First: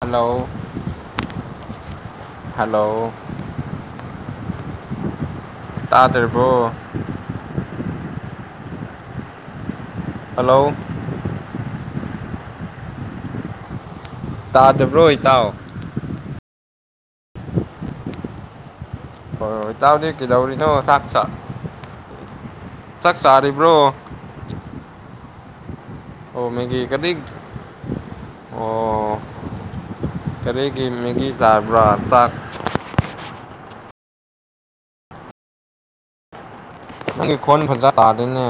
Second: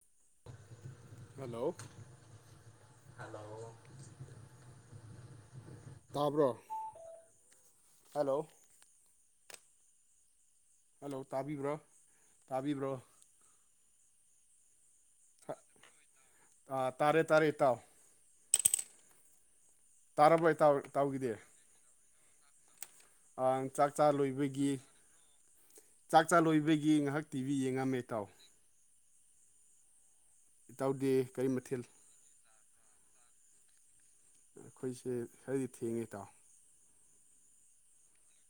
Hello hello hello [inaudible] ꯇꯥꯕ꯭ꯔꯣ ꯇꯥꯗꯔꯕꯣ hello hello hello ꯇꯥꯕꯤꯕ꯭ꯔꯣ ꯇꯥꯕꯤꯕ꯭ꯔꯣ ꯇꯥꯗꯕ꯭ꯔꯣꯏ ꯇꯥꯎ ꯑꯥ ꯇꯥꯔꯦ ꯇꯥꯔꯦ ꯏꯇꯥꯎ ꯍꯣꯏ ꯍꯣꯏ ꯇꯥꯎꯗꯤ ꯇꯥꯔꯕ ꯀꯩꯗꯧꯔꯤꯅꯣ ꯏꯇꯥꯎ ꯆꯥꯛ ꯆꯠ ꯏꯇꯥꯎꯒꯤꯗꯤ ꯆꯥꯛ ꯆꯥ ꯂꯣꯏꯕꯒꯤ ꯆꯥꯛ ꯑꯣ ꯃꯦꯒꯤ ꯆꯥꯂꯣꯏꯕꯒꯤ ꯀꯔꯤ ꯉꯥꯏꯍꯥꯛ ꯇꯤꯚꯤ ꯌꯦꯡꯉꯝꯃꯦ ꯇꯥꯎ ꯑꯣ ꯀꯔꯤꯒꯤ ꯏꯇꯥꯎꯗꯤ ꯃꯦꯒꯤ ꯀꯔꯤ ꯃꯊꯦꯜ ꯆꯥꯕ꯭ꯔꯥ ꯆꯥꯛ ꯑꯩꯈꯣꯏꯁꯦ ꯈꯔꯗꯤ ꯊꯦꯡꯉꯦ ꯇꯥꯎ ꯅꯪꯒꯤ ꯈꯣꯟ ꯐꯖꯥ ꯇꯥꯗꯣꯏꯅꯦ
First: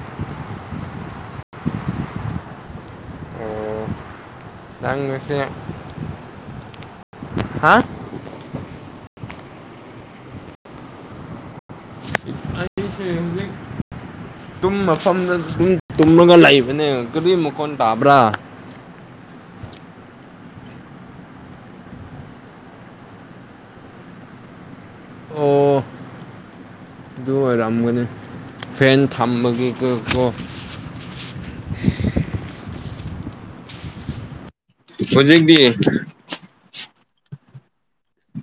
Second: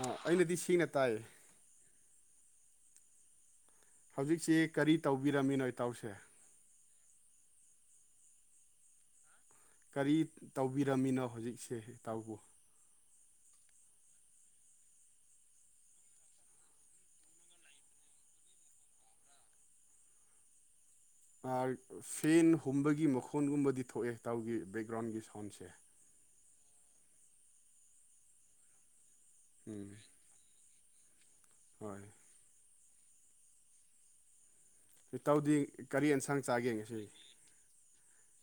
ꯑ ꯑꯩꯅꯗꯤ ꯁꯤꯅ ꯇꯥꯏꯌꯦ ꯑꯣ ꯍꯧꯖꯤꯛꯁꯤ ꯀꯔꯤ ꯅꯪ ꯉꯁꯤ ꯇꯧꯕꯤꯔꯝꯃꯤꯅꯣ ꯏꯇꯥꯎꯁꯦ ꯍꯥ ꯀꯔꯤ ꯇꯧꯕꯤꯔꯝꯃꯤꯅꯣ ꯍꯧꯖꯤꯛꯁꯦ ꯏꯇꯥꯎꯕꯨ ꯑꯩꯁꯦ ꯍꯧꯖꯤꯛ ꯇꯨꯝ ꯃꯐꯝꯗꯨꯝ ꯇꯨꯝꯃꯒ ꯂꯩꯕꯅꯦ ꯀꯔꯤ ꯃꯈꯣꯟ ꯇꯥꯕ꯭ꯔꯥ [inaudible] ꯐꯦꯟ ꯍꯨꯝꯕꯒꯤ ꯃꯈꯣꯟꯒꯨꯝꯕꯗꯤ ꯊꯣꯛꯑꯦ ꯇꯥꯎꯒꯤ ꯕ ꯗ꯭ꯔꯝꯒꯤ ꯑꯣ ꯁꯥꯎꯟꯁꯦ ꯑꯗꯨ ꯑꯣꯏꯔꯝꯒꯅꯤ ꯐꯦꯟ ꯊꯝꯕꯒꯤ ꯎꯝ ꯀꯣ ꯍꯣꯏ ꯏꯇꯧꯗꯤ ꯍꯧꯖꯤꯛꯇꯤ ꯀꯔꯤ ꯌꯦꯟꯁꯥꯡ ꯆꯥꯒꯦ ꯉꯁꯤ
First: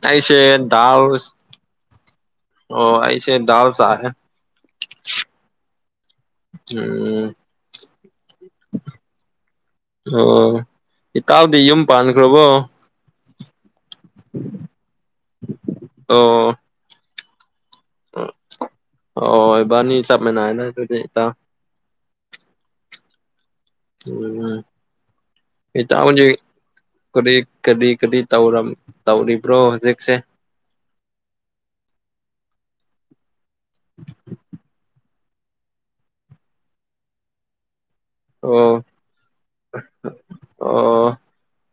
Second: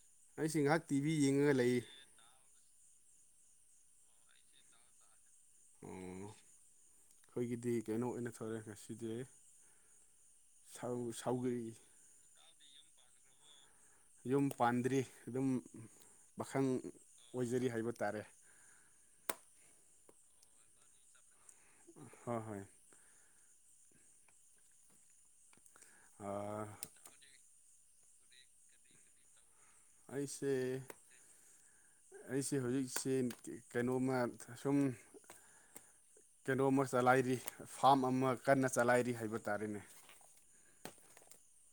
ꯇꯥꯏꯁꯦ ꯑꯩꯁꯤ ꯉꯥꯏꯍꯥꯛ ꯗꯜ ꯇꯤꯚꯤ ꯌꯦꯡꯉꯒ ꯂꯩ ꯑꯣ ꯑꯩ ꯁꯦ ꯗꯥꯂ ꯆꯥꯁꯦ ꯑꯣ ꯑꯩꯈꯣꯏꯒꯤꯗꯤ ꯀꯩꯅꯣ ꯑꯣꯏꯅ ꯊꯧꯔꯛꯑꯦ ꯉꯁꯤꯗꯤ ꯑꯣ ꯏꯇꯥꯎꯗꯤ ꯁꯧꯒꯔꯤ ꯌꯨꯝ ꯄꯥꯟꯈ꯭ꯔꯕꯣ ꯌꯨꯝ ꯄꯥꯟꯗ꯭ꯔꯤ ꯑꯗꯨꯝ ꯑꯣ ꯄꯥꯈꯪ ꯑꯣꯏꯖꯔꯤ ꯍꯥꯏꯕ ꯇꯥꯔꯦ ꯑꯣ ꯑꯈꯣꯌꯅꯤ ꯆꯞ ꯃꯥꯟꯅꯩ ꯅꯦ ꯑꯗꯨꯗꯤ ꯏꯇꯥꯎ ꯍꯣꯏ ꯍꯣꯏ ꯎꯝ ꯏꯇꯥꯎꯖꯦ ꯀꯔꯤ ꯀꯗꯤ ꯀꯗꯤ ꯇꯥꯎꯔꯝ ꯇꯧꯔꯤ ꯑꯩꯁꯦ ꯑꯩꯁꯦ ꯍꯧꯖꯤꯛꯁꯤ ꯀꯩꯅꯣꯝꯃ ꯁꯨꯝ ꯀꯩꯅꯣꯝꯃ ꯆꯂꯥꯏꯔꯤ ꯐꯥꯝ ꯑꯃ ꯀꯟꯅ ꯑꯣ ꯆꯂꯥꯏꯔꯤ ꯍꯥꯏꯕ ꯇꯥꯔꯦꯅꯦ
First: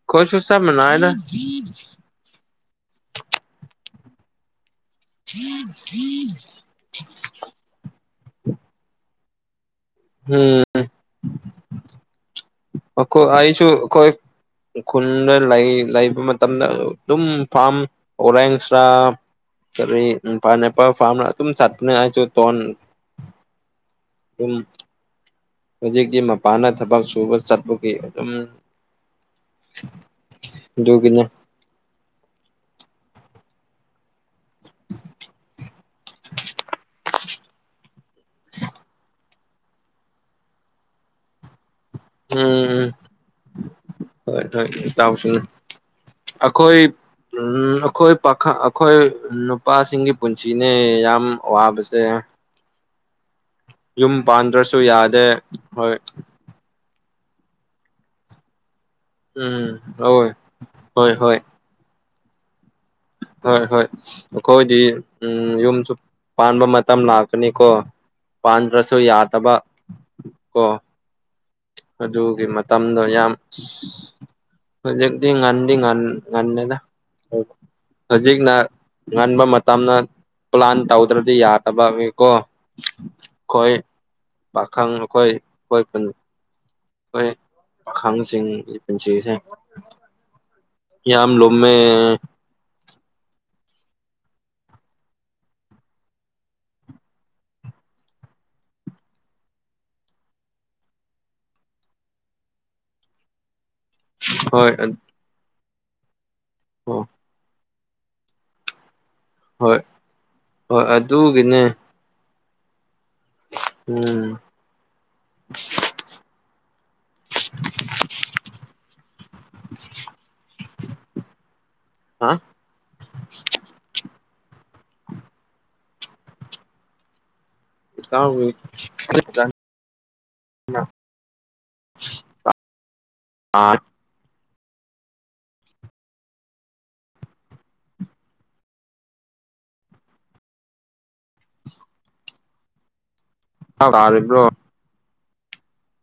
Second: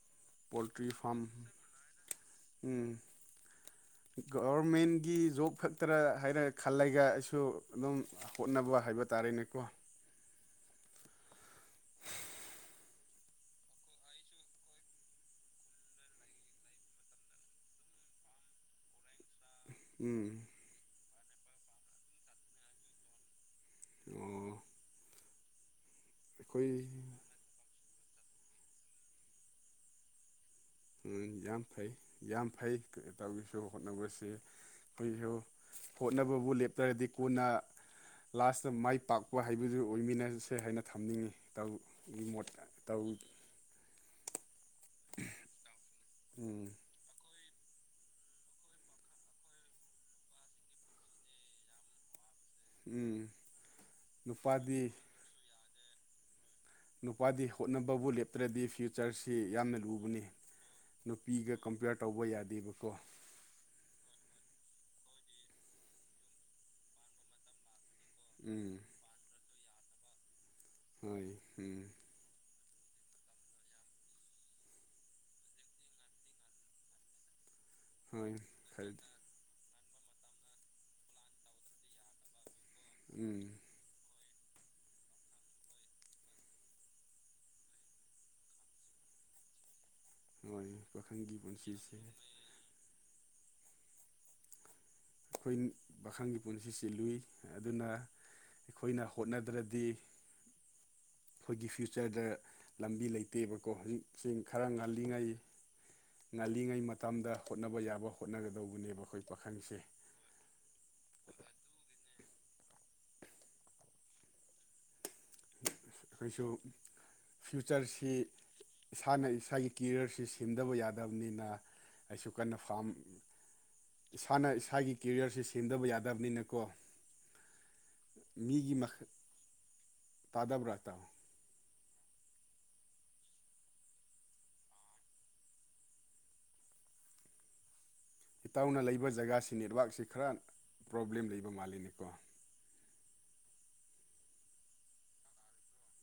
ꯈꯨꯁ ꯎꯁꯥ ꯄꯣꯜꯇ꯭ꯔꯤ ꯃꯅꯥꯑꯗ ꯐꯥꯝ ꯒꯕꯔꯃꯦꯟꯒꯤ ꯖꯣꯕ ꯈꯛꯇꯔꯥ ꯍꯥꯏꯅ ꯈꯜꯂꯒ ꯑꯩꯁꯨ ꯑꯗꯨꯝ ꯍꯣꯠꯅꯕ ꯍꯥꯏꯕ ꯇꯥꯔꯦꯅꯦꯀꯣ ꯎꯝ ꯑꯣꯈꯣꯏ ꯑꯁꯨꯨ ꯀꯣꯏ ꯈꯨꯟꯗ ꯂꯩ ꯂꯩꯕ ꯃꯇꯝꯗ ꯑꯗꯨꯝ ꯐꯥꯝ ꯑꯣꯔꯦꯡꯁ꯭ꯔꯥ ꯇ ꯎꯝ ꯄꯅꯦꯄꯥ ꯐꯥꯔꯃ ꯑꯗꯨ ꯆꯇꯅꯦ ꯍꯥꯏꯁꯨ ꯇ ꯑꯣ ꯎꯝ ꯍꯧꯖꯤꯛꯇꯤ ꯃꯄꯥꯟꯅ ꯑꯩꯈꯣꯏ ꯊꯕꯛ ꯁꯨꯕ ꯆꯠꯄꯒꯤ ꯑꯗꯨꯝ ꯎꯝ ꯑꯗꯨꯒꯤꯅꯦ ꯌꯥꯝ ꯌꯥꯝ ꯐꯩ ꯌꯥꯝ ꯐꯩ ꯇꯧꯒꯦꯁꯨ ꯍꯣꯠꯅꯕꯁꯤ ꯑꯩꯈꯣꯏꯁꯨ ꯍꯣꯠꯅꯕꯕꯨ ꯂꯦꯞꯇ꯭ꯔꯗꯤ ꯀꯣꯟꯅ ꯂꯥꯁꯇ ꯃꯥꯏ ꯄꯥꯛꯄ ꯍꯥꯏꯕꯗꯨ ꯑꯣꯏꯃꯤꯟꯅꯁꯦ ꯍꯥꯏꯅ ꯊꯝꯅꯤꯡꯏꯤ ꯒꯤ ꯎꯝ ꯃꯣꯠ ꯇꯧ ꯍ ꯇꯥꯎꯁ ꯎꯝ ꯑꯩꯈꯣꯏ ꯎꯝ ꯑꯩꯈꯣꯏ ꯄꯥꯈ ꯑꯩꯈꯣꯏ ꯅꯨꯄꯥꯁꯤꯡꯒꯤ ꯄꯨꯟꯁꯤꯅꯦ ꯌꯥꯝ ꯋꯥꯕꯁꯦ ꯎꯝ ꯌꯨꯝ ꯄꯥꯟꯗ꯭ꯔꯁꯨ ꯅꯨꯄꯥꯗꯤ ꯌꯥꯗꯦ ꯍꯣꯏ ꯅꯨꯄꯥꯗꯤ ꯍꯣꯠꯅꯕꯕꯨ ꯂꯦꯞꯇ꯭ꯔꯗꯤ ꯐ ꯀꯜꯆꯔꯁꯤ ꯎꯝ ꯌꯥꯝꯅ ꯂꯨꯕꯅꯤ ꯍꯣꯏ ꯍꯣꯏ ꯍꯣꯏ ꯅꯨꯄꯤꯒ ꯀꯝꯄꯤꯌꯔ ꯇꯧꯕ ꯌꯥꯗꯦꯕꯀꯣ ꯍꯣꯏ ꯍꯣꯏ ꯑꯩꯈꯣꯏꯗꯤ ꯎꯝ ꯌꯨꯝꯁꯨ ꯄꯥꯟꯕ ꯃꯇꯝ ꯂꯥꯛꯀꯅꯤꯀꯣ ꯎꯝ ꯄꯥꯟꯗ꯭ꯔꯁꯨ ꯌꯥꯗꯕ ꯀꯣ ꯍꯣꯏ ꯎꯝ ꯍꯖꯤꯨ ꯀꯤꯃꯠ ꯃꯇꯝꯗꯣ ꯌꯥꯝ ꯍꯧꯖꯤꯛꯇꯤ ꯉꯟꯗꯤ ꯉꯟꯅꯦꯗ ꯍꯣꯏ ꯍꯧꯖꯤꯛꯅ ꯈꯔ ꯉꯟꯕ ꯃꯇꯝꯅ ꯄ꯭ꯂꯥꯟ ꯇꯧꯗ꯭ꯔꯗꯤ ꯌꯥꯗꯕꯅꯤꯀꯣ ꯎꯝ ꯑꯩꯣꯏ ꯄꯥꯈꯪ ꯑꯩꯈꯣꯏ ꯑꯩꯈꯣꯏ ꯄꯨ ꯍꯣꯏ ꯄꯥꯈꯪꯁꯤꯡ ꯄꯨꯟꯁꯤꯁꯦ ꯍꯣꯏ ꯌꯥꯝ ꯄꯥꯈꯪꯒꯤ ꯑꯃ ꯂꯣꯝꯃꯦ ꯄꯨꯟꯁꯤꯁꯦ ꯑꯩꯈꯣꯏ ꯄꯥꯈꯪꯒꯤ ꯄꯨꯟꯁꯤꯁꯤ ꯂꯨꯏ ꯑꯗꯨꯅ ꯑꯩꯈꯣꯏꯅ ꯍꯣꯠꯅꯗ꯭ꯔꯗꯤ ꯑꯩꯈꯣꯏꯒꯤ ꯐ꯭ꯌꯨꯆꯔꯗ ꯂꯝꯕꯤ ꯂꯩꯇꯦꯕꯀꯣ ꯍꯧꯖꯤꯛꯁꯤꯡ ꯈꯔ ꯍꯣꯏ ꯉꯜꯂꯤꯉꯩ ꯉꯜꯂꯤꯉꯩ ꯑꯣ ꯃꯇꯝꯗ ꯍꯣꯠꯅꯕ ꯌꯥꯕ ꯍꯣꯠꯅꯒꯗꯧꯕꯅꯦꯕ ꯑꯩꯈꯣꯏ ꯍꯣꯏ ꯄꯥꯈꯪꯁꯦ ꯍꯣꯏ ꯑꯗꯨꯒꯤꯅꯦ ꯎꯝ ꯑꯩꯈꯣꯏꯁꯨ ꯐ꯭ꯌꯨꯆꯔꯁꯤ ꯏꯁꯥꯅ ꯏꯁꯥꯒꯤ ꯀꯦꯔꯤꯌꯔꯁꯤ ꯁꯦꯝꯗꯕ ꯌꯥꯗꯕꯅꯤꯅ ꯍꯥ ꯑꯩꯁꯨ ꯀꯟꯅ ꯐꯥꯝ ꯏꯁꯥꯅ ꯏꯁꯥꯒꯤ ꯀꯦꯔꯤꯌꯔꯁ ꯁꯦꯝꯗꯕ ꯌꯥꯗꯦ ꯌꯥꯕꯅꯤꯅꯀꯣ [inaudible] ꯇꯥꯗꯕ ꯔꯇꯥ ꯑꯥ ꯏꯇꯥꯎꯅ ꯂꯩꯕ ꯖꯒꯥꯁꯤ ꯅꯦꯠꯋꯥꯛꯁꯤ ꯈꯔ ꯄ꯭ꯔꯣꯕ꯭ꯂꯦꯝ ꯂꯩꯕ ꯃꯥꯜꯂꯤꯅꯤꯀꯣ ꯑ ꯑꯦꯕ꯭ꯔꯣ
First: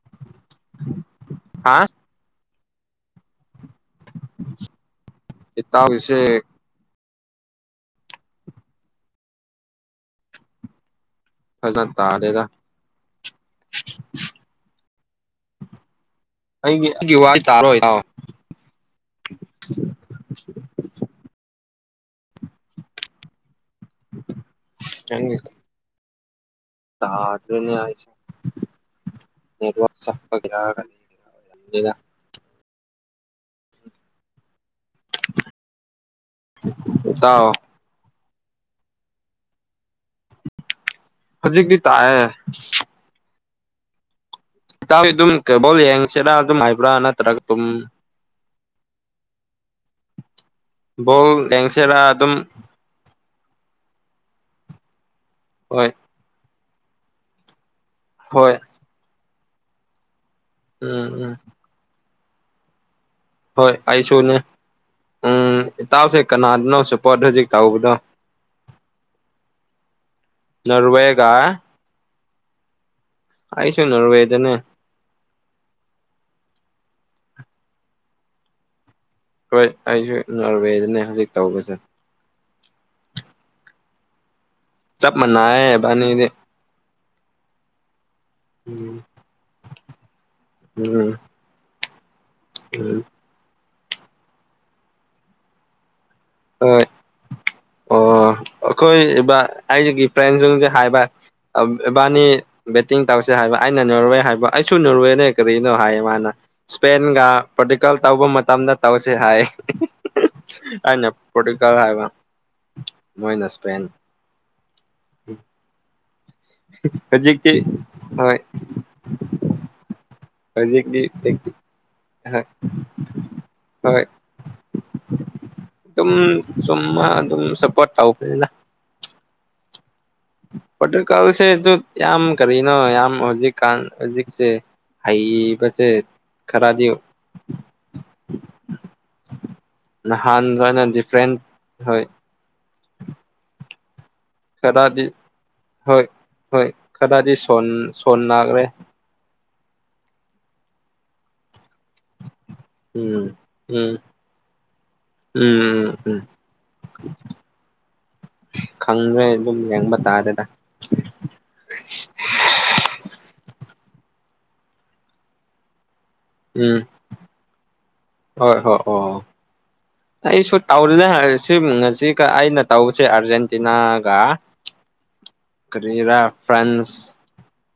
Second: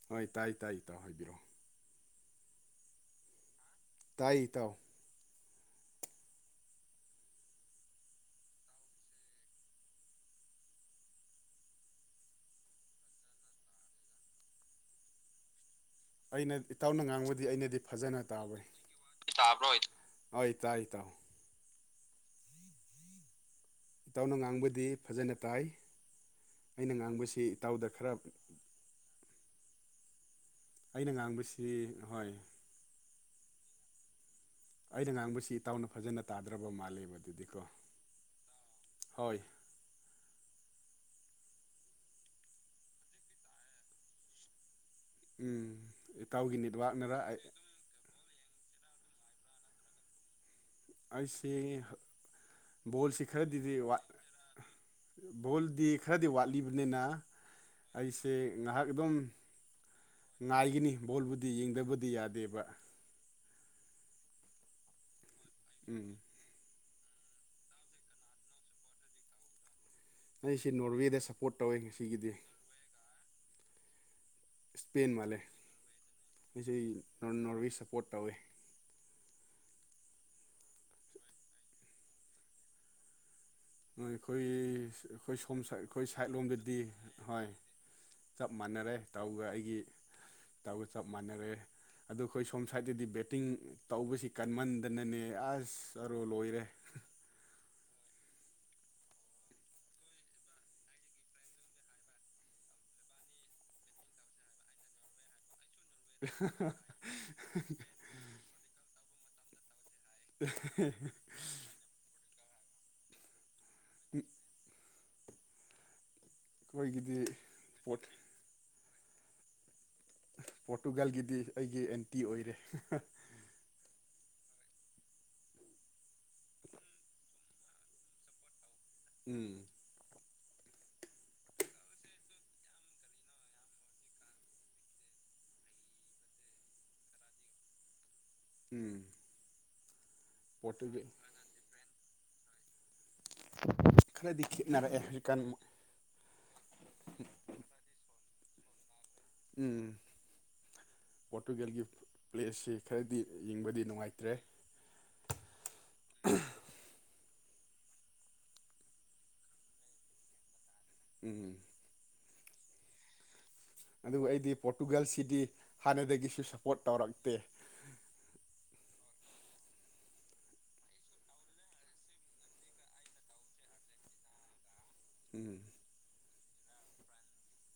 ꯍꯣꯏ ꯇꯥꯏ ꯇꯥꯏ ꯇꯥꯎ ꯍꯥꯏꯕꯤꯔꯛꯑꯣ ꯍꯥ ꯇꯥꯏ ꯇꯥꯎ ꯏꯠꯇꯕꯤꯁꯦ ꯐꯖꯟ ꯇꯥꯗꯦꯒ ꯑꯩꯅ ꯏꯇꯥꯎꯅ ꯉꯥꯡꯕꯗꯤ ꯑꯩꯅꯗꯤ ꯏꯇꯥꯎ ꯐꯖꯅ ꯇꯥꯕꯦ ꯍ ꯇꯥꯏ ꯇ ꯏꯇꯥꯎꯅ ꯉꯥꯡꯕꯗꯤ ꯐꯖꯅ ꯅꯪꯒꯤ ꯇꯥꯏ ꯑꯩꯅ ꯉꯥꯡꯕꯁꯤ ꯇꯥꯗ꯭ꯔꯦꯅꯦ ꯏꯇꯥꯎꯗ ꯈꯔ ꯅꯦꯠꯋꯁ ꯑꯩꯅ ꯉꯥꯡꯕꯁꯤ ꯍꯣꯏ ꯑꯩꯅ ꯉꯥꯡꯕꯁꯤ ꯏꯇꯥꯎꯅ ꯐꯖꯅ ꯇꯥꯗ꯭ꯔꯕ ꯃꯥꯜꯂꯦꯕ ꯏꯇꯥꯎ ꯑꯗꯨꯗꯤꯀꯣ ꯍꯣꯏ ꯍꯧꯖꯤꯛꯗꯤ ꯇꯦ ꯑꯗꯨꯝ ꯎꯝ ꯀꯦꯕꯣꯜ ꯌꯦꯡꯁꯤꯔꯥ ꯏꯇꯥꯎꯒꯤ ꯑꯗꯨꯝ ꯍꯥꯏꯕ꯭ꯔꯥ ꯅꯦꯠꯋꯥꯛꯅꯔ ꯅꯠꯇ꯭ꯔꯒ ꯑꯗꯨꯝ ꯕꯣꯜ ꯂꯦꯡꯁꯦꯔꯥ ꯑꯗꯨꯝ ꯈꯔꯥꯗꯤꯗꯤ ꯋꯥꯠ ꯍꯣꯏ ꯕꯣꯜꯗꯤ ꯈꯔꯥꯗꯤ ꯋꯥꯠꯂꯤꯕꯅꯤꯅ ꯑꯩꯁꯦ ꯍꯣꯏ ꯉꯥꯏꯍꯥꯛ ꯑꯗꯨꯝ ꯉꯥꯏꯒꯥꯅꯤ ꯎꯝ ꯎꯝ ꯕꯣꯜꯕꯨꯗꯤ ꯌꯦꯡꯗꯕꯗꯤ ꯌꯥꯗꯦꯕ ꯍꯣꯏ ꯑꯩꯁꯨꯅꯦ ꯎꯝ ꯎꯝ ꯏꯇꯥꯎꯁꯦ ꯀꯅꯥꯅꯣꯁꯨ ꯄꯣꯠ ꯍꯧꯖꯤꯛ ꯇꯥꯎꯕꯗꯣ ꯑꯩꯁꯤ ꯅꯣꯔꯋꯦꯗꯥ ꯁꯞꯄꯣꯔꯠ ꯇꯧꯋꯦ ꯉꯁꯤꯒꯤꯗꯤ ꯑꯩꯁꯨ ꯅꯣꯔꯋꯦ ꯏꯁꯄꯦꯟ ꯃꯥꯜꯂꯦ ꯑꯩꯁꯦ ꯑꯩ ꯅꯣꯔꯋꯦ ꯁꯞꯄꯣꯔꯠ ꯇꯧꯋꯦ ꯍꯣꯏ ꯑꯩꯁꯨ ꯅꯣꯔꯋꯦꯗꯅꯦ ꯍꯧꯖꯤꯛ ꯇꯧꯕꯁꯦ ꯑꯩꯈꯣꯏ ꯆꯞ ꯑꯩꯈꯣꯏ ꯁꯣꯝ ꯃꯥꯟꯅꯩꯌꯦ ꯁꯥꯏ ꯑꯩꯈꯣꯏ ꯏꯕꯥꯅꯤꯗꯤ ꯁꯥꯏꯠꯂꯣꯝꯗꯗꯤ ꯍꯣꯏ ꯆꯞ ꯃꯥꯟꯅꯔꯦ ꯎꯝ ꯏꯇꯥꯎꯒꯥ ꯑꯩꯒꯤ ꯇꯧꯒ ꯆꯞ ꯎꯝ ꯃꯥꯟꯅꯔꯦ ꯑꯗꯣ ꯑꯩꯈꯣꯏ ꯁꯣꯝ ꯎꯝ ꯁꯥꯏꯗꯗꯤ ꯕꯦꯠꯇꯤꯡ ꯇꯧꯕꯁꯤ ꯀꯟꯃꯟꯗꯅꯅꯦ ꯑꯁ ꯀꯥꯔꯣꯔ ꯂꯣꯏꯔꯦ ꯍꯣꯏ ꯑꯣ ꯑꯩꯈꯣꯏꯕ ꯑꯩꯒꯤ ꯐ꯭ꯔꯦꯟꯁꯤꯡꯁꯦ ꯍꯥꯏꯕ ꯎꯝ ꯏꯕꯥꯅꯤ ꯕꯦꯇꯤꯡ ꯇꯧꯁꯦ ꯍꯥꯏꯕ ꯑꯩꯅ ꯅꯣꯔꯋꯦ ꯍꯥꯏꯕ ꯑꯩꯁꯨ ꯅꯣꯔꯋꯦꯅꯦ ꯀꯔꯤꯅꯣ ꯍꯥꯏ ꯃꯥꯅ ꯏꯁꯄꯦꯟꯒ ꯄ꯭ꯔꯣꯇꯣꯒꯜ ꯇꯧꯕ ꯃꯇꯝꯗ ꯇꯧꯁꯦ ꯍꯥꯏ ꯑꯩꯈꯣꯏꯒꯤꯗꯤ ꯑꯩꯅꯥ ꯄ꯭ꯔꯣꯇꯣꯒꯜ ꯍꯥꯏꯕ ꯃꯣꯏꯅ ꯏꯁꯄꯦꯟ ꯍꯧꯖꯤꯛꯇꯤ ꯍꯣꯏ ꯍꯧꯖꯤꯛꯗꯤ ꯗꯤ ꯄꯣꯔꯇꯨꯒꯥꯜꯒꯤꯗꯤ ꯑꯩꯒꯤ ꯑꯦꯟꯇꯤ ꯍꯥ ꯑꯣꯏꯔꯦ ꯍꫭꯏ ꯇꯨꯝ ꯁꯨꯝ ꯑꯗꯨꯝ ꯁꯥꯄꯣꯔꯠ [unintelligible] ꯎꯝ ꯄ꯭ꯔꯣꯀꯩꯀꯜꯁꯦ ꯍꯟꯗꯛꯇꯤ ꯌꯥꯝ ꯀꯔꯤꯅꯣ ꯌꯝ ꯍꯧꯖꯤꯛꯀꯥꯟ ꯍꯧꯖꯤꯛꯁꯦ ꯍꯩꯕꯁꯦ ꯈꯔꯗꯤ ꯎꯝ ꯅꯍꯥꯟ ꯑꯣꯏꯅ ꯄꯣꯔꯇꯨꯒꯜ ꯗꯤꯐ꯭ꯔꯦꯟ ꯍꯣꯏ ꯈꯔꯗꯤ ꯈꯦꯠꯅꯔꯛꯑꯦ ꯈꯗꯥꯗꯤ ꯍꯧꯖꯤꯛꯀꯥꯟ ꯍꯣꯏ ꯍꯣꯏ ꯈꯗꯥꯗꯤ ꯁꯣꯟ ꯁꯣꯟ ꯅꯥꯈ꯭ꯔꯦ ꯎꯝ ꯄꯣꯇꯨꯒꯜꯒꯤ ꯄ꯭ꯂꯦꯁꯁꯤ ꯈꯔꯗꯤ ꯎꯝ ꯌꯦꯡꯕꯗꯤ ꯎꯝ ꯎꯝ ꯅꯨꯡꯉꯥꯏꯇ꯭ꯔꯦ ꯎꯝ ꯎꯝ ꯈꯪꯗ꯭ꯔꯦ ꯑꯗꯨꯝ ꯌꯦꯡꯕ ꯇꯥꯔꯦꯗ ꯎꯝ ꯑꯗꯨꯕꯨ ꯑꯩꯗꯤ ꯄꯣꯔꯇꯨꯒꯜꯁꯤꯗꯤ ꯍꯥꯟꯅꯗꯒꯤꯁꯨ ꯎꯝ ꯁꯄꯣꯔꯠ ꯇꯧꯔꯛꯇꯦ ꯍꯣꯏ ꯍꯣꯏ ꯑꯣ [unintelligible] ꯑꯩꯁꯨ [unintelligible] [unintelligible] ꯑꯩꯅ ꯇꯧꯕꯁꯦ ꯑꯥꯔꯖꯦꯟꯇꯤꯅꯥꯒ ꯎꯝ ꯀꯔꯤꯔꯥ ꯐ꯭ꯔꯥꯟꯁ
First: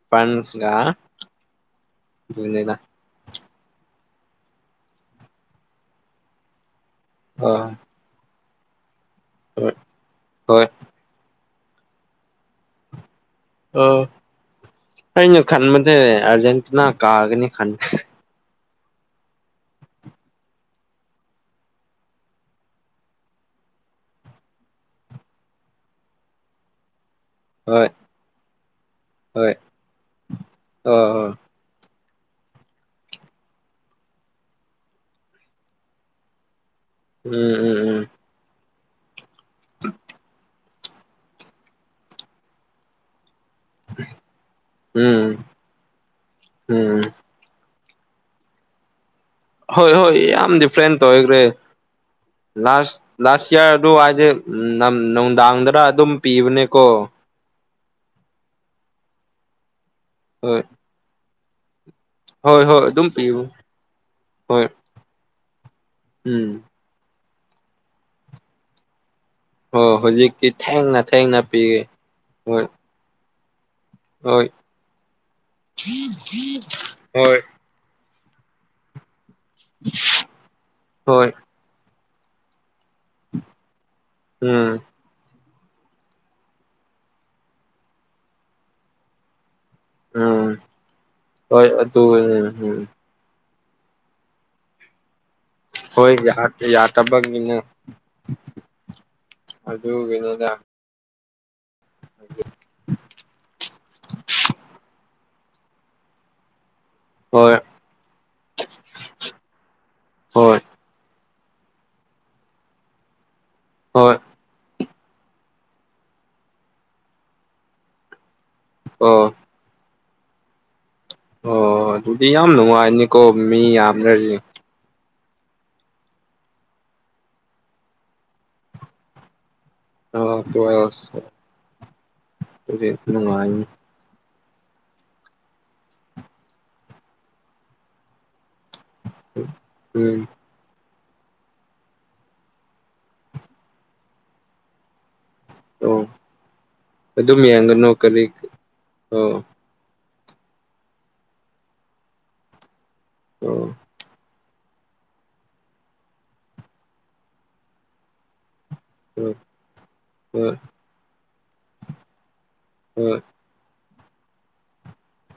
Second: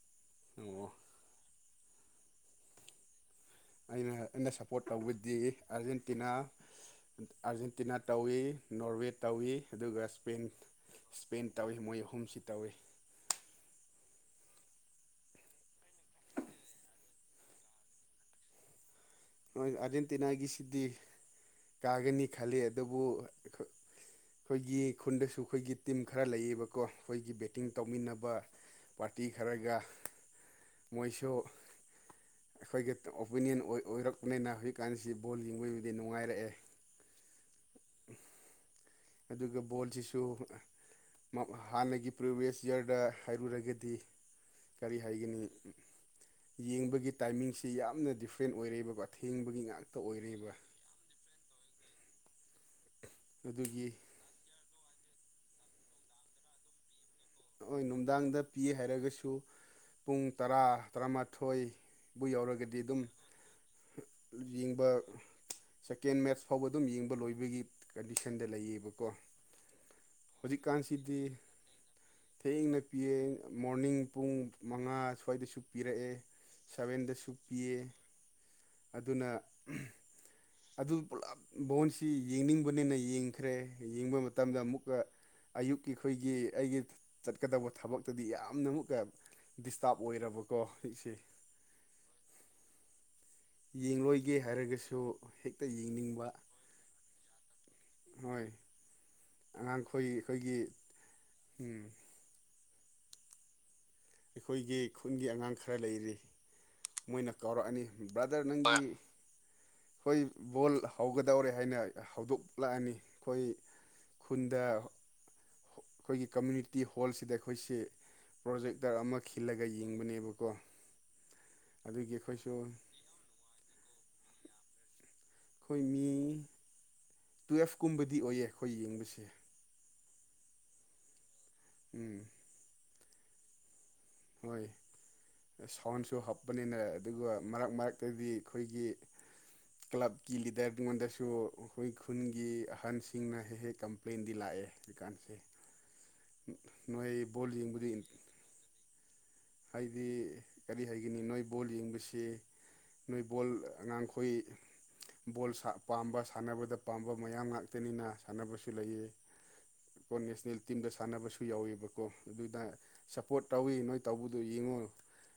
ꯐ꯭ꯔꯟꯁꯒꯥ ꯑꯣ [unintelligible] ꯑꯩꯅ ꯑꯩꯅ ꯁꯞꯄꯣꯔꯠ ꯇꯧꯕꯗꯤ ꯑꯥꯔꯖꯦꯟꯇꯤꯅꯥ ꯑꯥ ꯑꯥꯔꯖꯦꯟꯇꯤꯅꯥ ꯇꯧꯋꯤ ꯅꯣꯔꯋꯦ ꯇꯧꯋꯤ ꯍꯣꯏ ꯑꯗꯨꯒ ꯏꯁꯄꯦꯟ ꯍꯣꯏ ꯏꯁꯄꯦꯟ ꯇꯧꯋꯤ ꯃꯣꯏ ꯑꯍꯨꯝꯁꯤ ꯇꯧꯏꯤ ꯑꯥ ꯑꯩꯅꯥ ꯈꯟꯕꯗ ꯑꯔꯖꯦꯟꯇꯤꯅꯥ ꯀꯥꯒꯅꯤ [unintelligible] ꯑꯥꯔꯖꯦꯟꯇꯤꯅꯥꯒꯤꯁꯤꯗꯤ ꯀꯥꯒꯅꯤ ꯈꯜꯂꯤ ꯑꯗꯨꯕꯨ ꯑꯩꯈꯣꯏꯒꯤ ꯈꯨꯟꯗꯁꯨ ꯑꯩꯈꯣꯏꯒꯤ ꯇꯤꯝ ꯈꯔ ꯂꯩꯌꯦꯕꯀꯣ ꯑꯩꯈꯣꯏꯒꯤ ꯕꯦꯇꯤꯡ ꯍꯣꯏ ꯇꯧꯃꯤꯟꯅꯕ ꯄꯥꯔꯇꯤ ꯍꯣꯏ ꯈꯔꯥꯒ ꯑꯣ ꯃꯣꯏꯁꯨ ꯍꯣꯏ ꯑꯩꯈꯣꯏꯒꯤ ꯑꯣꯄꯤꯅꯤꯌꯟ ꯑꯣꯏꯔꯛꯄꯅꯤꯅ ꯍꯧꯖꯤꯛꯀꯥꯟꯁꯤ ꯕꯣꯜ ꯌꯦꯡꯕꯩꯕꯨꯗꯤ ꯅꯨꯡꯉꯥꯏꯔꯛꯑꯦ ꯎꯝ ꯎꯝ ꯎꯝ ꯑꯗꯨꯒꯥ ꯕꯣꯜꯁꯤꯁꯨ ꯍꯥꯟꯅꯒꯤ ꯄ꯭ꯔꯤꯚꯤꯌꯁ ꯏꯌꯥꯔꯗ ꯍꯥꯏꯔꯨꯔꯥꯒꯗꯤ ꯀꯔꯤ ꯍꯥꯏꯒꯅꯤ ꯎꯝ ꯎꯝ ꯌꯦꯡꯕꯒꯤ ꯇꯥꯏꯃꯤꯡꯁꯤ ꯁꯤ ꯌꯥꯝꯅ ꯗꯤꯐ꯭ꯔꯦꯟ ꯑꯣꯏꯔꯦꯕꯀꯣ꯫ ꯊꯦꯡꯕꯒꯤ ꯉꯥꯛꯇ ꯍꯣꯏ-ꯍꯣꯏ ꯌꯥꯝ ꯑꯣꯏꯔꯦꯕ ꯗꯤꯐ꯭ꯔꯦꯟ ꯇꫭꯏꯒ꯭ꯔꯦ꯫ ꯂꯥꯁ ꯂꯥꯁ ꯏꯌꯥꯔ ꯑꯗꯨ ꯑꯗꯨꯒꯤ ꯋꯥꯏꯗ ꯅꯝ ꯅꯨꯡꯗꯥꯡꯗꯔ ꯑꯗꯨꯝ ꯄꯤꯕꯅꯦꯀꯣ꯫ ꯍꫭꯏ ꯅꯨꯡꯗꯥꯡꯗ ꯄꯤꯑꯦ ꯍꯥꯏꯔꯒꯁꯨ ꯄꯨꯡ ꯇꯔꯥ ꯍꯣꯏ ꯇꯔꯥꯃꯥꯊꯣꯏ ꯕꯨ ꯍꯣꯏ ꯌꯧꯔꯒꯗꯤ ꯍꯣꯏ ꯑꯗꯨꯝ ꯄꯤꯕꯨ꯫ ꯌꯦꯡꯕ ꯁꯦꯀꯦꯟ ꯃꯦꯠꯆ ꯎꯝ ꯐꯥꯎꯕ ꯑꯗꯨꯝ ꯌꯦꯡꯕ ꯂꯣꯏ꯫ ꯈꫭꯏꯒꯤ ꯀꯟꯗꯤꯁꯟꯗ ꯂꯩꯌꯦꯕꯀꯣ ꯑꯣ ꯍꯧꯖꯤꯛꯇꯤ ꯍꯧꯖꯤꯛꯀꯥꯟꯁꯤꯗꯤ ꯊꯦꯡꯅ-ꯊꯦꯡꯅ ꯄꯤ꯫ ꯊꯦꯡꯅ ꯄꯤꯌꯦꯡ ꯃꯣꯔꯅꯤꯡ ꯄꯨꯡ ꯃꯉꯥ ꯁ꯭ꯋꯥꯏꯗꯁꯨ ꯄꯤꯔꯛꯑꯦ ꯁꯚꯦꯟꯗꯁꯨ ꯍꯣꯏ ꯄꯤꯌꯦ꯫ ꯑꯗꯨꯅ ꯑꯗꯨ ꯍꯣꯏ ꯄꯨꯂꯞ ꯕꯣꯟꯁꯤ ꯌꯦꯡꯅꯤꯡ ꯕꯅꯤꯅ ꯌꯦꯡꯈ꯭ꯔꯦ ꯌꯦꯡꯕ ꯃꯇꯝꯗ ꯎꯝ ꯑꯃꯨꯛꯀ ꯑꯌꯨꯛꯀꯤ ꯑꯩꯈꯣꯏꯒꯤ ꯑꯩꯒꯤ ꯆꯠꯀꯗꯕ ꯊꯕꯛꯇꯗꯤ ꯌꯥꯝꯅ ꯑꯃꯨꯛꯀ ꯗꯤꯁꯇꯥꯔꯕ ꯎꯝ ꯑꯣꯏꯔꯕꯀꯣ ꯍꯧꯖꯤꯛꯁꯦ ꯍꯣꯏ ꯑꯗꯨꯝ ꯌꯦꯡꯂꯣꯏꯒꯦ ꯍꯥꯏꯔꯒꯁꯨ ꯍꯦꯛ ꯍꯣꯏ ꯌꯥ ꯌꯥꯇꯕꯒꯤꯅꯦ꯫ ꯍꯣꯏ ꯑꯉꯥꯡꯈꯣꯏ ꯑꯩꯈꯣꯏꯒꯤ ꯑꯗꯨꯒꯤꯅꯤꯗ ꯎꯝ [inaudible] ꯑꯩꯈꯣꯏꯒꯤ ꯈꯨꯟꯒꯤ ꯑꯉꯥꯡ ꯈꯔ ꯂꯩꯔꯤ꯫ ꯃꯣꯏꯅ ꯍꯣꯏ ꯀꯧꯔꯛꯑꯅꯤ ꯕ꯭ꯔꯥꯗꯔ ꯅꯪꯒꯤ ꯍꯣꯏ ꯕꯣꯜ ꯍꯧꯒ ꯇꯧꯔꯦ ꯍꯥꯏꯅ ꯍꯧꯗꯣꯛꯂꯛꯑꯅꯤ ꯑꯩꯈꯣꯏ ꯍꯣꯏ ꯈꯨꯟꯗ ꯑꯈꯣꯏꯒꯤ ꯀꯝꯃꯨꯅꯤꯇꯤ ꯍꯣꯜꯁꯤꯗ ꯑꯩꯈꯣꯏꯁꯦ ꯄ꯭ꯔꯣꯖꯦꯛꯇꯔ ꯑꯃ ꯑꯣ ꯈꯤꯜꯂꯒ ꯌꯦꯡꯕꯅꯦ꯫ ꯑꯗꯨꯀꯣ ꯑꯣ ꯑꯗꯨꯗꯤ ꯌꯥꯝ ꯅꯨꯡꯉꯥꯏꯅꯤꯀꯣ ꯃꯤ ꯌꯥꯝꯔꯗꯤ꯫ ꯑꯈꯣꯏ ꯃꯤ ꯇꯨꯋꯦꯜꯐꯀꯨꯝꯕꯗꯤ ꯑꯣꯏꯌꯦ ꯑꯩꯈꯣꯏ ꯌꯦꯡꯕꯁꯦ꯫ ꯑꫭ ꯇꯨꯋꯦꯜꯐ꯫ ꯎꯝ꯫ ꯗꯤ ꯅꯨꯡꯉꯥꯏꯅꯤ꯫ ꯍꯣꯏ ꯁꯥꯎꯟꯁꯨ ꯍꯥꯞꯄꯅꯤꯅ ꯑꯗꯨꯒ ꯃꯔꯛ ꯃꯔꯛꯇꯗꯤ ꯑꯈꯣꯏꯒꯤ ꯎꯝ ꯀ꯭ꯂꯕꯀꯤ ꯂꯤꯗꯔ ꯉꯣꯟꯗꯁꯨ ꯁꯨ ꯑꯩꯈꯣꯏ ꯈꯨꯟꯒꯤ ꯑꯍꯟꯁꯤꯡꯅ ꯍꯦꯛ-ꯍꯦꯛ ꯀꯝꯄ꯭ꯂꯦꯟꯗꯤ ꯂꯥꯛꯑꯦ ꯍꯧꯖꯤꯀꯥꯟꯁꯦ꯫ ꯑꯣ ꯅꫭꯏ ꯑꯗꯨꯝ ꯕꫭꯜ ꯌꯦꯡꯒꯅꯨ ꯌꯦꯡꯕꯨꯗꯤ ꯀꯔꯤ ꯑꯣ ꯍꯥꯏꯗꯤ ꯀꯔꯤ ꯍꯥꯏꯒꯅꯤ ꯅꯣꯏ ꯕꯣꯜ ꯌꯦꯡꯕꯁꯤ ꯅꯣꯏ ꯕꯣꯜ ꯑꯣ ꯑꯉꯥꯡꯈꯣꯏ ꯕꯣꯜ ꯁꯥ ꯄꯥꯝꯕ ꯁꯥꯟꯅꯕꯗ ꯄꯥꯝꯕ ꯃꯌꯥꯝ ꯉꯥꯛꯇꯅꯤꯅ ꯁꯥꯟꯅꯕꯁꯨ ꯄꯤ ꯂꯩꯌꯦ ꯍꯣꯏ ꯀꯣ ꯍꯣꯏ ꯅꯦꯁꯅꯦꯜ ꯇꯤꯝꯗ ꯁꯥꯟꯅꯕꯁꯨ ꯌꯥꯎꯋꯦꯕꯀꯣ ꯑꯗꯨꯗ ꯍꯣꯏ ꯁꯞꯄꯣꯔꯠ ꯇꯧꯋꯤ ꯅꯣꯏ ꯇꯧꯕꯗꯨꯣ ꯌꯦꯡꯉꯣ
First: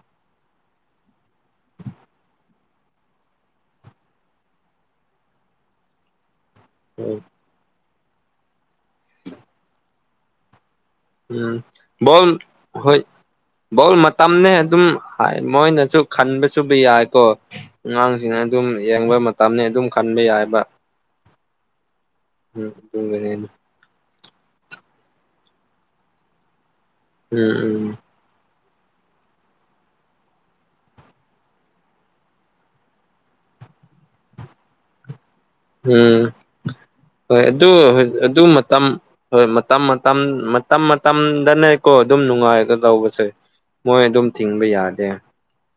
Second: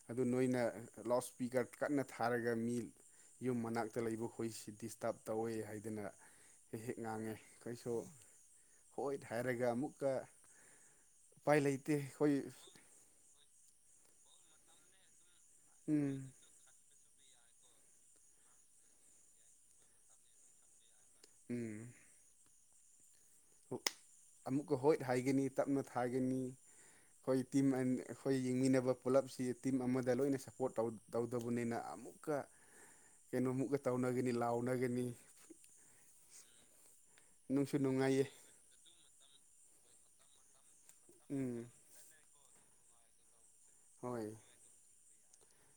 ꯑꯗꯨ ꯅꯣꯏꯅ ꯂꯥꯎꯠ ꯁ꯭ꯄꯤꯀꯔ ꯀꯟꯅ ꯊꯥꯔꯒ ꯃꯤ ꯌꯨꯝ ꯃꯅꯥꯛꯇ ꯂꯩꯕꯈꯣꯏꯁꯤ ꯗꯤꯁꯇꯥꯔꯕ ꯇꯧꯋꯦ ꯍꯥꯏꯗꯅ ꯍꯦꯛ -ꯦꯛ ꯍꯣꯏ ꯉꯥꯡꯉꯦ ꯈꫭꯏꯁꯨ ꯍꯣꯏ ꯍꯥꯏꯔꯒ ꯑꯃꯨꯛꯀ ꯎꯝ ꯎꯄꯥꯏ ꯂꯩꯇꯦ ꯕꯣꯜ ꯑꯩꯈꯣꯏ ꯍꯣꯏ ꯕꯣꯜ ꯃꯇꯝꯅꯦ ꯑꯗꯨꯝ ꯍꯥꯏ ꯃꯣꯏꯅꯁꯨ ꯎꯝ ꯈꯟꯕꯁꯨꯕ ꯌꯥꯏ꯫ ꯀꯣ ꯑꯉꯥꯡꯁꯤꯡꯅ ꯑꯗꯨꯝ ꯌꯦꯡꯕ ꯃꯇꯝꯅꯤ ꯑꯗꯨꯝ ꯈꯟꯕ ꯌꯥꯏꯕ꯫ ꯎꯝ꯫ [unintelligible] [inaudible] ꯑꯃꯨꯛꯀ ꯍꯣꯏꯠ ꯍꯥꯏꯒꯅꯤ ꯇꯞꯅ ꯊꯥꯒꯅꯤ꯫ ꯍꯣꯏ ꯎꯝ ꯇꯤꯝ ꯎꯝ ꯑꯝ ꯍꯣꯏ ꯌꯦꯡꯃꯤꯟꯅ ꯕ ꯄꯨꯂꯞꯁꯤ ꯇꯤꯝ ꯑꯃꯗ ꯂꯣꯏꯅ ꯁꯞꯄꯣꯔꯠ ꯇꯧ ꯇꯧꯗꯕꯅꯤꯅ ꯑꯃꯨꯛꯀ ꯀꯩꯅꯣꯃꯨꯛꯀ ꯇꯧꯅꯒꯅꯤ ꯂꯥꯎꯅꯒꯅꯤ꯫ ꯎꯝ ꯍꯣꯏ ꯑꯗꯨ ꯅꯨꯡꯁꯨ ꯅꯨꯡꯉꯥꯏꯌꯦ ꯑꯗꯨ ꯃꯇꯝ ꯍꯣꯏ ꯃ ꯃꯇꯝ-ꯃꯇꯝ ꯃꯇꯝ ꯎꯝ ꯃꯇꯝꯗꯅꯦꯀꯣ ꯑꯗꯨꯝ ꯅꯨꯡꯉꯥꯏꯒ ꯇꯧꯕꯁꯦ꯫ ꯃꯣꯏ ꯍꯣꯏ ꯑꯗꯨꯝ ꯊꯤꯡꯕ ꯌꯥꯗꯦ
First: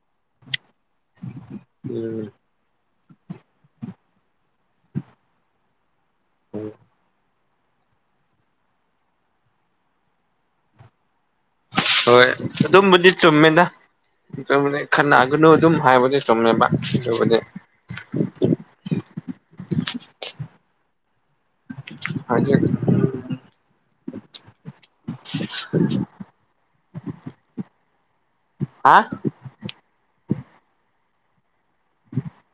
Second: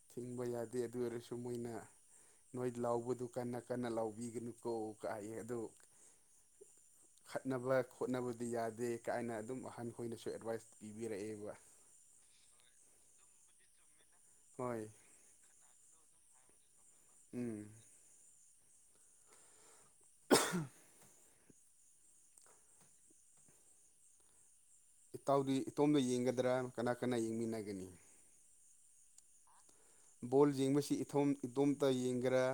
ꯊꯤꯡꯕ ꯌꯥꯗꯦ ꯑꯗꯨ ꯑꯣꯏꯔꯁꯨ ꯃꯣꯏꯅ ꯎꯝ ꯅꯣꯏ ꯂꯥꯎꯕꯗꯨ ꯀꯟꯅ ꯀꯟꯅ ꯂꯥꯎꯕꯤꯒꯅꯨ ꯀꯣ ꯀꯑꯌꯦ ꯑꯗꯨ ꯎꯝ ꯈꯠꯅꯕ ꯈꯣꯠꯅꯕꯗꯤ ꯌꯥꯗꯦ ꯀꯥꯏꯅ ꯑꯗꯨꯝ ꯑꯍꯥꯟꯈꯣꯏꯅꯁꯨ ꯑꯦꯗꯚꯥꯏꯁ ꯄꯤꯕꯤꯔꯛꯑꯦ ꯍꯣꯏ ꯑꯗꯨꯝꯕꯗꯤ ꯆꯨꯝꯃꯦꯗ ꯆꯨꯝꯃꯤ ꯍꯣꯏ ꯈꯟꯅꯥꯒꯅꯨ ꯑꯗꯨꯝ ꯍꯥꯏꯥꯏꯕꯖꯦ ꯇꯣꯝꯅꯖꯦ ꯎꯝ ꯎ ꯍꯥꯏ ꯏꯇꯥꯎꯗꯤ ꯏꯇꯣꯝꯗ ꯌꯦꯡꯒꯗ꯭ꯔꯥ ꯀꯅꯥ ꯀꯅꯥ ꯌꯦꯡꯃꯤꯟꯅꯒꯅꯤ ꯍꯥ ꯕꯣꯜ ꯌꯦꯡꯕꯁꯤ ꯏꯊꯣꯝ ꯏꯇꯣꯝꯇ ꯌꯦꯡꯒꯦꯔꯥ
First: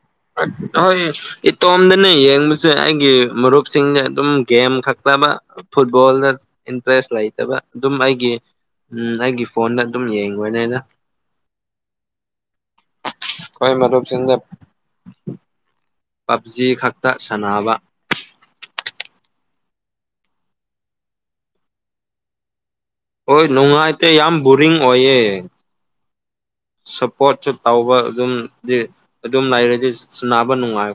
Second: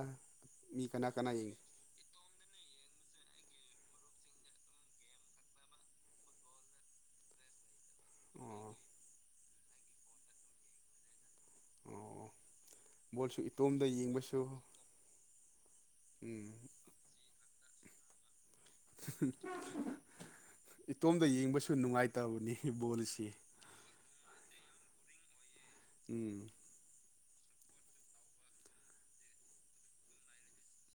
ꯃꯤ ꯍꯣꯏ ꯀꯅꯥ ꯀꯅꯥ ꯌꯦꯡ ꯏꯇꯣꯝꯗꯅꯦ ꯌꯦꯡꯕꯁꯦ ꯑꯩꯒꯤ ꯃꯔꯨꯞꯁꯤꯡꯗ ꯑꯗꯨꯝ ꯒꯦꯝ ꯈꯛꯇꯕ ꯐꯨꯠꯕꯣꯜꯗ ꯏꯟꯇꯔꯦꯁ ꯂꯩꯇꯕ ꯑꯗꯨꯝ ꯑꯩꯒꯤ ꯑꯣ ꯎꯝ ꯑꯩꯒꯤ ꯐꯣꯟꯗ ꯑꯗꯨꯝ ꯌꯦꯡꯈꯣꯏꯅꯦ ꯑꯩꯅ ꯑꯣ ꯕꯣꯠꯁꯨ ꯑꯩꯈꯣꯏ ꯏꯇꯣꯝꯗ ꯃꯔꯨꯞꯁꯤꯡꯗ ꯌꯦꯡꯕꯁꯨ ꯎꯝ ꯄꯞꯖꯤ ꯈꯛꯇ ꯁꯥꯟꯅꯕ ꯏꯇꯣꯝꯗ ꯌꯦꯡꯕꯁꯨ ꯅꯨꯡꯉꯥꯏꯇꯕꯅꯤ ꯕꯣꯜꯁꯤ ꯍꯣꯏ ꯅꯨꯡꯉꯥꯏꯇ ꯌꯥꯝ ꯕꯣꯔꯤꯡ ꯑꯣꯏꯌꯦꯦ ꯎꯝ ꯄꯣꯠꯁꯨ ꯇꯧꯕ ꯑꯗꯨꯝ ꯑꯗꯨꯝ ꯂꯩꯔꯗꯤ ꯁꯟꯅꯕ ꯅꯨꯡꯉꯥꯏ